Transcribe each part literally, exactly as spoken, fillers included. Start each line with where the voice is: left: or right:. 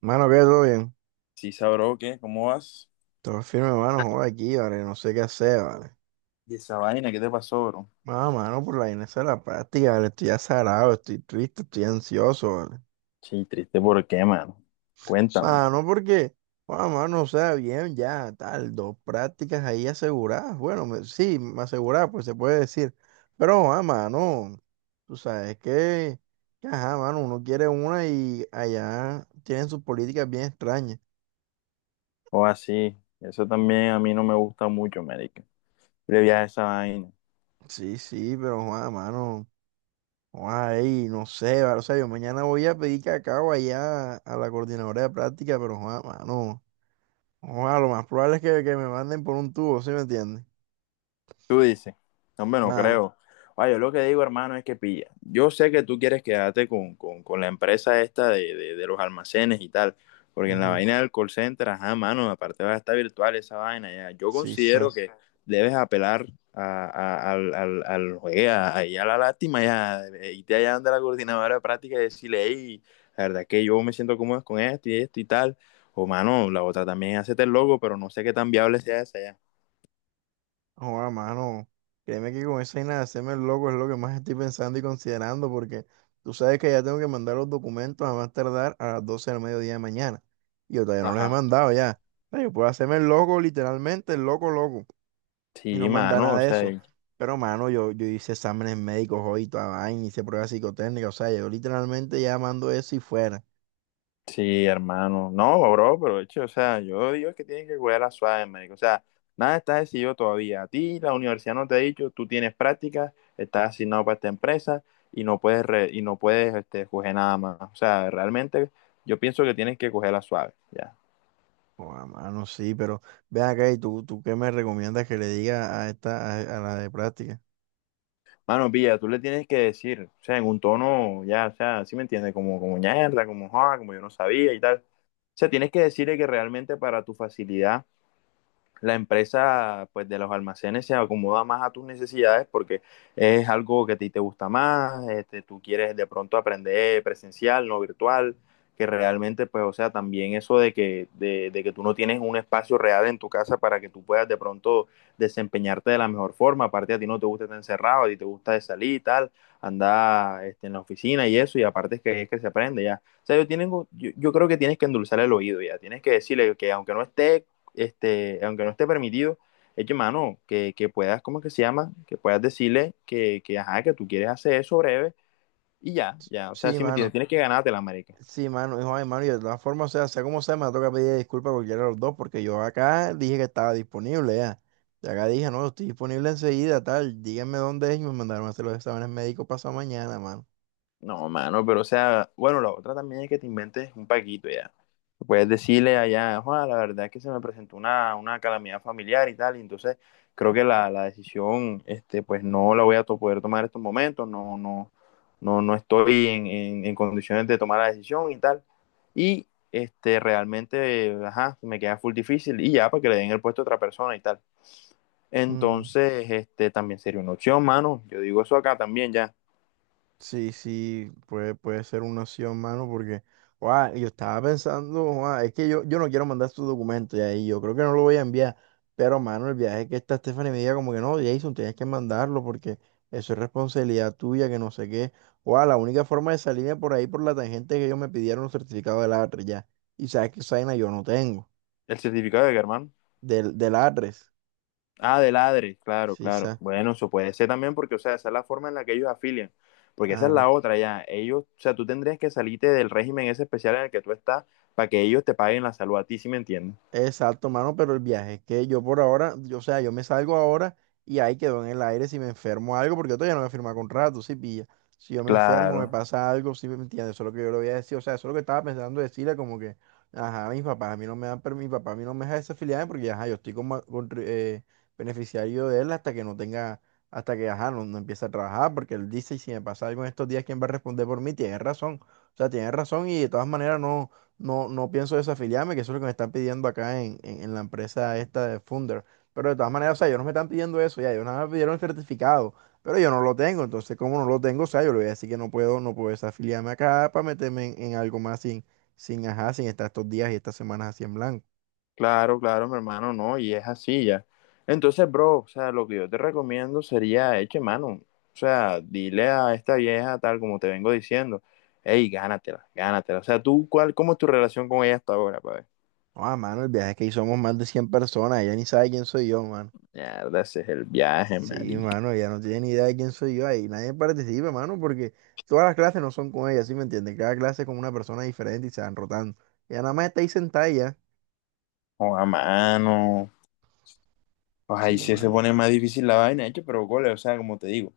right: Mano, que, ¿todo bien?
left: Sí, sabró, ¿qué? ¿Cómo vas?
right: Todo firme, mano, joder, aquí, vale, no sé qué hacer, vale.
left: ¿Y esa vaina? ¿Qué te pasó, bro?
right: Mano, mano, por la vaina esa de la práctica, vale, estoy azarado, estoy triste, estoy ansioso, vale.
left: Sí, triste, ¿por qué, mano? Cuéntame.
right: Mano, porque, bueno, mano, o sea, bien, ya, tal, dos prácticas ahí aseguradas, bueno, me- sí, me aseguradas, pues se puede decir, pero, ah, mano, tú sabes que, que, ajá, mano, uno quiere una y allá tienen sus políticas bien extrañas.
left: O así, eso también a mí no me gusta mucho, marica. Le vi a esa vaina.
right: Sí, sí, pero, ah, mano. Ay, no sé, va, o sea, yo mañana voy a pedir cacao allá a la coordinadora de práctica, pero joda, mano, joda, lo más probable es que, que me manden por un tubo, ¿sí me entiendes?
left: Tú dices, "No, hombre, no me lo
right: Nada,
left: creo." Oye, yo lo que digo, hermano, es que pilla. Yo sé que tú quieres quedarte con, con, con la empresa esta de, de, de los almacenes y tal, porque en la
right: ujú,
left: vaina del call center, ajá, mano, aparte va a estar virtual esa vaina, ya. Yo
right: sí, sí,
left: considero que debes apelar a, a- al, al, al- oye, a- ahí a la lástima, ya, eh, irte allá donde la coordinadora de práctica y decirle, hey, la verdad es que yo me siento cómodo con esto y esto y tal. O, mano, la otra también, hacete el logo, pero no sé qué tan viable sea esa ya.
right: joda, mano, créeme que con esa vaina de hacerme el loco es lo que más estoy pensando y considerando, porque tú sabes que ya tengo que mandar los documentos a más tardar a las doce del mediodía de mañana, y yo todavía no los he
left: Ajá.
right: mandado ya. O sea, yo puedo hacerme el loco, literalmente, el loco, loco. Y no
left: Sí,
right: manda
left: mano,
right: nada
left: o
right: de
left: sea,
right: eso.
left: y-
right: Pero, mano, yo, yo hice exámenes médicos hoy, y toda vaina, hice pruebas psicotécnicas, o sea, yo literalmente ya mando eso y fuera.
left: sí, hermano. No, bro, pero de hecho, o sea, yo digo que tienes que cuidar la suave, médico. O sea, nada está decidido todavía. A ti la universidad no te ha dicho, tú tienes prácticas, estás asignado para esta empresa y no puedes re- y no puedes este, coger nada más. O sea, realmente yo pienso que tienes que coger la suave, ya.
right: Joda, mano, sí, pero ven acá y tú, tú qué me recomiendas que le diga a esta, a, a la de práctica.
left: Mano, pilla, tú le tienes que decir, o sea, en un tono, ya, o sea, sí me entiendes, como, como ñerda, como joda, como yo no sabía y tal. O sea, tienes que decirle que realmente para tu facilidad la empresa pues de los almacenes se acomoda más a tus necesidades porque es algo que a ti te gusta más, este, tú quieres de pronto aprender presencial, no virtual, que realmente pues o sea también eso de que, de, de que tú no tienes un espacio real en tu casa para que tú puedas de pronto desempeñarte de la mejor forma, aparte a ti no te gusta estar encerrado, a ti te gusta de salir y tal, andar este, en la oficina y eso, y aparte es que es que se aprende ya. O sea, yo, tienen, yo, yo creo que tienes que endulzar el oído ya, tienes que decirle que aunque no esté este, aunque no esté permitido, es mano, que, que puedas, ¿cómo es que se llama? Que puedas decirle que, que, ajá, que tú quieres hacer eso breve y ya, ya. O sea,
right: Sí,
left: si me entiendes,
right: mano,
left: tienes que ganártela, marica.
right: sí, mano, hijo, ay, mano, y de todas formas, o sea, sea como sea, me toca pedir disculpas a cualquiera de los dos, porque yo acá dije que estaba disponible ya. Y acá dije, no, estoy disponible enseguida, tal, díganme dónde es y me mandaron a hacer los exámenes médicos pasado mañana, mano.
left: No, mano, pero o sea, bueno, la otra también es que te inventes un paquito ya. Puedes decirle allá, Juan, la verdad es que se me presentó una, una calamidad familiar y tal, y entonces creo que la, la decisión, este, pues no la voy a to- poder tomar en estos momentos, no, no, no, no estoy en, en- en condiciones de tomar la decisión y tal. Y este, realmente, ajá, me queda full difícil y ya, para que le den el puesto a otra persona y tal.
right: Mm.
left: Entonces, este, también sería una opción, mano. Yo digo eso acá también ya.
right: Sí, sí, puede, puede ser una opción, mano, porque, guau, yo estaba pensando, guau, es que yo, yo no quiero mandar su documentos y ahí yo creo que no lo voy a enviar, pero, mano, el viaje que está Stephanie me diga como que no, Jason, tienes que mandarlo porque eso es responsabilidad tuya, que no sé qué, guau, la única forma de salirme por ahí por la tangente es que ellos me pidieron un certificado de A T R E S ya, y sabes que esa vaina yo no tengo,
left: ¿El certificado de que, hermano?
right: del, del A T R E S,
left: Ah, de ladre, claro,
right: sí,
left: claro.
right: sabes.
left: Bueno, eso puede ser también porque, o sea, esa es la forma en la que ellos afilian. Porque esa es la otra, ya. Ellos, o sea, tú tendrías que salirte del régimen ese especial en el que tú estás para que ellos te paguen la salud a ti, ¿sí me entiendes?
right: Exacto, mano, pero el viaje es que yo por ahora, yo, o sea, yo me salgo ahora y ahí quedo en el aire si me enfermo algo, porque yo todavía no me firma contrato, ¿sí pilla? Si yo me enfermo, me
left: Claro,
right: pasa algo, ¿sí me entiendes? Eso es lo que yo le voy a decir, o sea, eso es lo que estaba pensando decirle, como que, ajá, mis papás a mí no me dan, per- mi papá a mí no me deja desafiliarme porque, ajá, yo estoy como contri- eh, beneficiario de él hasta que no tenga, hasta que, ajá, no, no empiece a trabajar, porque él dice, y si me pasa algo en estos días, ¿quién va a responder por mí? Tiene razón, o sea, tiene razón y de todas maneras no. No, no pienso desafiliarme, que eso es lo que me están pidiendo acá en, en, en la empresa esta de Funder. Pero de todas maneras, o sea, ellos no me están pidiendo eso, ya, ellos nada más me pidieron el certificado, pero yo no lo tengo. Entonces, como no lo tengo, o sea, yo le voy a decir que no puedo, no puedo desafiliarme acá para meterme en, en algo más sin, sin, ajá, sin estar estos días y estas semanas así en blanco.
left: claro, claro, mi hermano, no, y es así ya. Entonces, bro, o sea, lo que yo te recomiendo sería, eche mano, o sea, dile a esta vieja tal como te vengo diciendo, hey, gánatela, gánatela. O sea, tú, cuál, ¿cómo es tu relación con ella hasta ahora, pa' ver?
right: No, ah, mano, el viaje es que hicimos más de cien personas, ella ni sabe quién soy yo, mano.
left: Mierda, ese es el viaje,
right: Sí,
left: María.
right: mano, ella no tiene ni idea de quién soy yo ahí. Nadie participa, mano, porque todas las clases no son con ella, ¿sí me entiendes? Cada clase es con una persona diferente y se van rotando. Ella nada más está ahí sentada y ya.
left: O a mano. Pues ahí
right: Sí,
left: sí se
right: mano.
left: pone más difícil la vaina, hecho, pero cole, o sea, como te digo,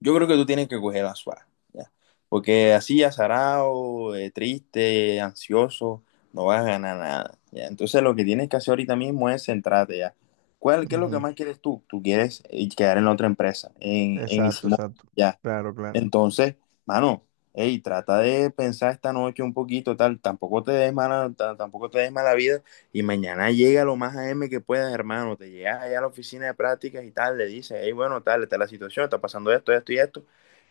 left: yo creo que tú tienes que coger la suave, ya. Porque así, azarado, eh, triste, ansioso, no vas a ganar nada, ya. Entonces, lo que tienes que hacer ahorita mismo es centrarte, ya. ¿Cuál, qué es lo que
right: Ujú.
left: más quieres tú? Tú quieres eh, quedar en la otra empresa, en, en
right: Exacto,
left: Ichimoku,
right: exacto.
left: ya.
right: Claro, claro.
left: Entonces, mano, hey, trata de pensar esta noche un poquito, tal, tampoco te des mala, ta- tampoco te des mala vida y mañana llega lo más a m que puedas, hermano, te llegas allá a la oficina de prácticas y tal, le dices, hey, bueno, tal, esta es la situación, está pasando esto, esto y esto,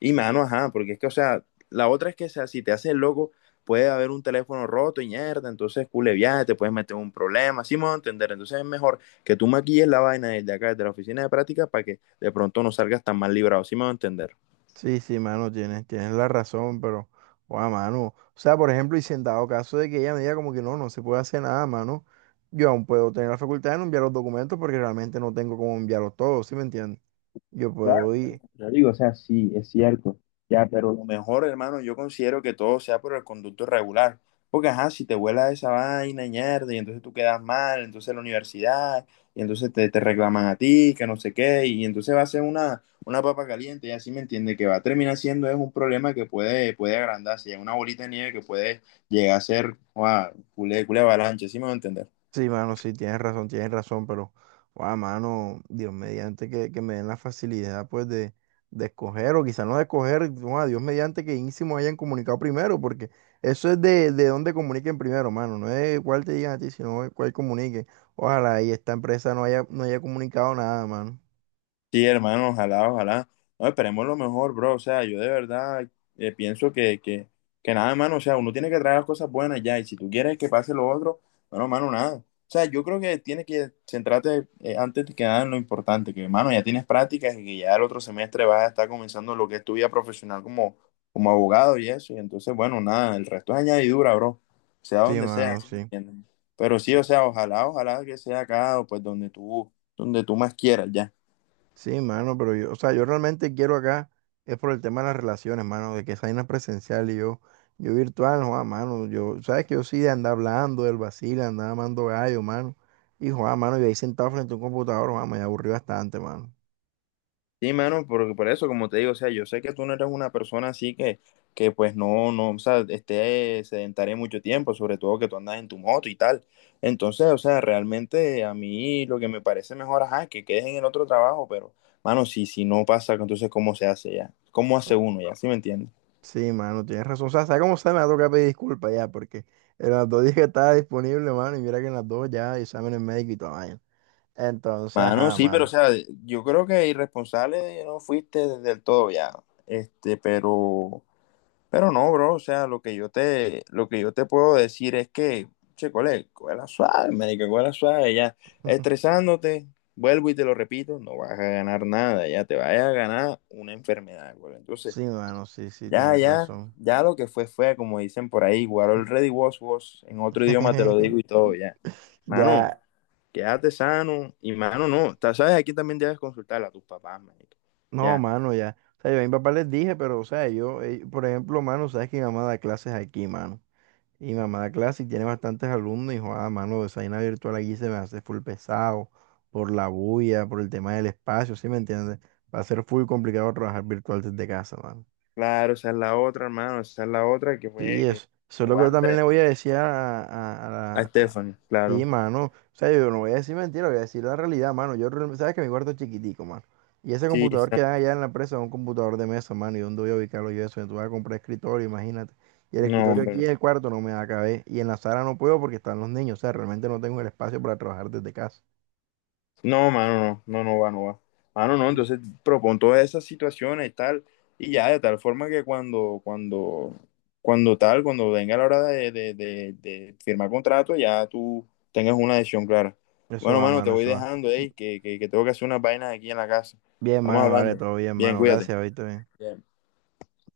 left: y mano, ajá, porque es que, o sea, la otra es que, o sea, si te haces el loco, puede haber un teléfono roto y mierda, entonces, cule viaje, te puedes meter en un problema, así me voy a entender, entonces es mejor que tú maquilles la vaina desde acá, desde la oficina de prácticas, para que de pronto no salgas tan mal librado, así me voy a entender.
right: Sí, sí, mano, tienes, tienes la razón, pero, guau, mano. O sea, por ejemplo, y si en dado caso de que ella me diga como que no, no se puede hacer nada, mano, yo aún puedo tener la facultad de no enviar los documentos porque realmente no tengo cómo enviarlos todos, ¿sí me entiendes? Yo
left: Claro,
right: puedo
left: claro,
right: ir.
left: yo digo, o sea, sí, es cierto. Ya, pero lo mejor, hermano, yo considero que todo sea por el conducto regular. Porque, ajá, si te vuela esa vaina, ñerda, y entonces tú quedas mal, entonces la universidad, y entonces te, te reclaman a ti, que no sé qué, y entonces va a ser una, una papa caliente, y así me entiende, que va a terminar siendo es un problema que puede, puede agrandarse, ya una bolita de nieve que puede llegar a ser, wow, culé, culé avalancha, ¿sí me va a entender?
right: Sí, mano, sí, tienes razón, tienes razón, pero, guau, mano, Dios mediante que, que me den la facilidad, pues, de, de escoger, o quizás no de escoger, guau, Dios mediante que Ínsimo hayan comunicado primero, porque eso es de, de dónde comuniquen primero, mano, no es cuál te digan a ti, sino de cuál comunique. Ojalá y esta empresa no haya, no haya comunicado nada, mano.
left: Sí, hermano, ojalá, ojalá. No, esperemos lo mejor, bro. O sea, yo de verdad eh, pienso que, que, que nada, hermano. O sea, uno tiene que traer las cosas buenas ya. Y si tú quieres que pase lo otro, bueno, hermano, nada. O sea, yo creo que tienes que centrarte eh, antes que nada en lo importante, que, hermano, ya tienes prácticas y que ya el otro semestre vas a estar comenzando lo que es tu vida profesional como, como abogado y eso. Y entonces, bueno, nada, el resto es añadidura, bro. Sea
right: Sí,
left: donde sea,
right: mano,
left: ¿sí me
right: sí.
left: entiendes? Pero sí,
right: Sí.
left: o sea, ojalá, ojalá que sea acá o pues donde tú, donde tú más quieras ya.
right: Sí, mano, pero yo, o sea, yo realmente quiero acá, es por el tema de las relaciones, mano, de que esa vaina es presencial y yo, yo virtual, no, mano, yo, sabes que yo sí de andar hablando del vacile, andar amando gallo, mano, y Juan, mano, y ahí sentado frente a un computador, Juan, me aburrí bastante, mano.
left: Sí, mano, porque por eso, como te digo, o sea, yo sé que tú no eres una persona así que, que pues no, no, o sea, esté sedentaria mucho tiempo, sobre todo que tú andas en tu moto y tal. Entonces, o sea, realmente a mí lo que me parece mejor, ajá, es que quedes en el otro trabajo, pero, mano, si, si no pasa, entonces, ¿cómo se hace ya? ¿Cómo hace
right: Oh,
left: uno ya? ¿Sí me entiendes?
right: sí, mano, tienes razón, o sea, ¿sabes cómo se me va a tocar pedir disculpas ya? Porque en las dos días que estaba disponible, mano, y mira que en las dos ya exámenes médicos y toda vaina. Entonces,
left: Mano,
right: ajá,
left: sí, pero, o
right: mano.
left: sea, yo creo que irresponsable no fuiste del todo ya, este, pero... Pero no, bro, o sea, lo que yo te, lo que yo te puedo decir es que, che, cole, cuela suave, marica, cuela suave, ya, estresándote, vuelvo y te lo repito, no vas a ganar nada, ya te vas a ganar una enfermedad, cole. Entonces,
right: Sí, mano, sí, sí,
left: ya,
right: tienes
left: ya,
right: razón.
left: ya lo que fue, fue, como dicen por ahí, guardo el ready was, was, en otro idioma te lo digo y todo, ya. Mano,
right: Ya.
left: quédate sano, y mano, no, ta- sabes, aquí también debes consultar a tus papás, marica,
right: No,
left: ya.
right: mano, ya. O sea, yo a mi papá les dije, pero, o sea, yo, eh, por ejemplo, mano, sabes que mi mamá da clases aquí, mano. Y mi mamá da clases y tiene bastantes alumnos. Y, joder, mano, esa vaina virtual aquí se me hace full pesado por la bulla, por el tema del espacio, ¿sí me entiendes? Va a ser full complicado trabajar virtual desde casa, mano.
left: Claro, esa es la otra, hermano, esa es la otra que
right: Sí,
left: fue, que
right: eso. Eso es lo que yo también
left: aguanta.
right: le voy a decir a,
left: A
right: a,
left: Stephanie,
right: Sí,
left: claro.
right: mano. O sea, yo no voy a decir mentira, voy a decir la realidad, mano. Yo, real- sabes que mi cuarto es chiquitico, mano. Y ese
left: Sí,
right: computador
left: sí.
right: que dan allá en la empresa es un computador de mesa, mano. ¿Y dónde voy a ubicarlo yo eso? Entonces voy a comprar escritorio, imagínate. Y el
left: No,
right: escritorio
left: hombre, no.
right: aquí en el cuarto no me da caber. Y en la sala no puedo porque están los niños. O sea, realmente no tengo el espacio para trabajar desde casa.
left: No, mano, no, no, no va, no va. Mano, no,
right: Sí.
left: entonces propon todas esas situaciones y tal, y ya de tal forma que cuando, cuando, cuando tal, cuando venga la hora de, de, de- de firmar contrato, ya tú tengas una decisión clara.
right: Eso
left: Bueno,
right: va,
left: mano, te
right: mano,
left: voy
right: eso va.
left: dejando, ey, que, que, que tengo que hacer unas vainas aquí en la casa.
right: Bien,
left: Estamos
right: mano, vale,
left: hablando.
right: todo bien,
left: Bien,
right: mano.
left: cuídate.
right: Gracias, ahorita bien.
left: Bien.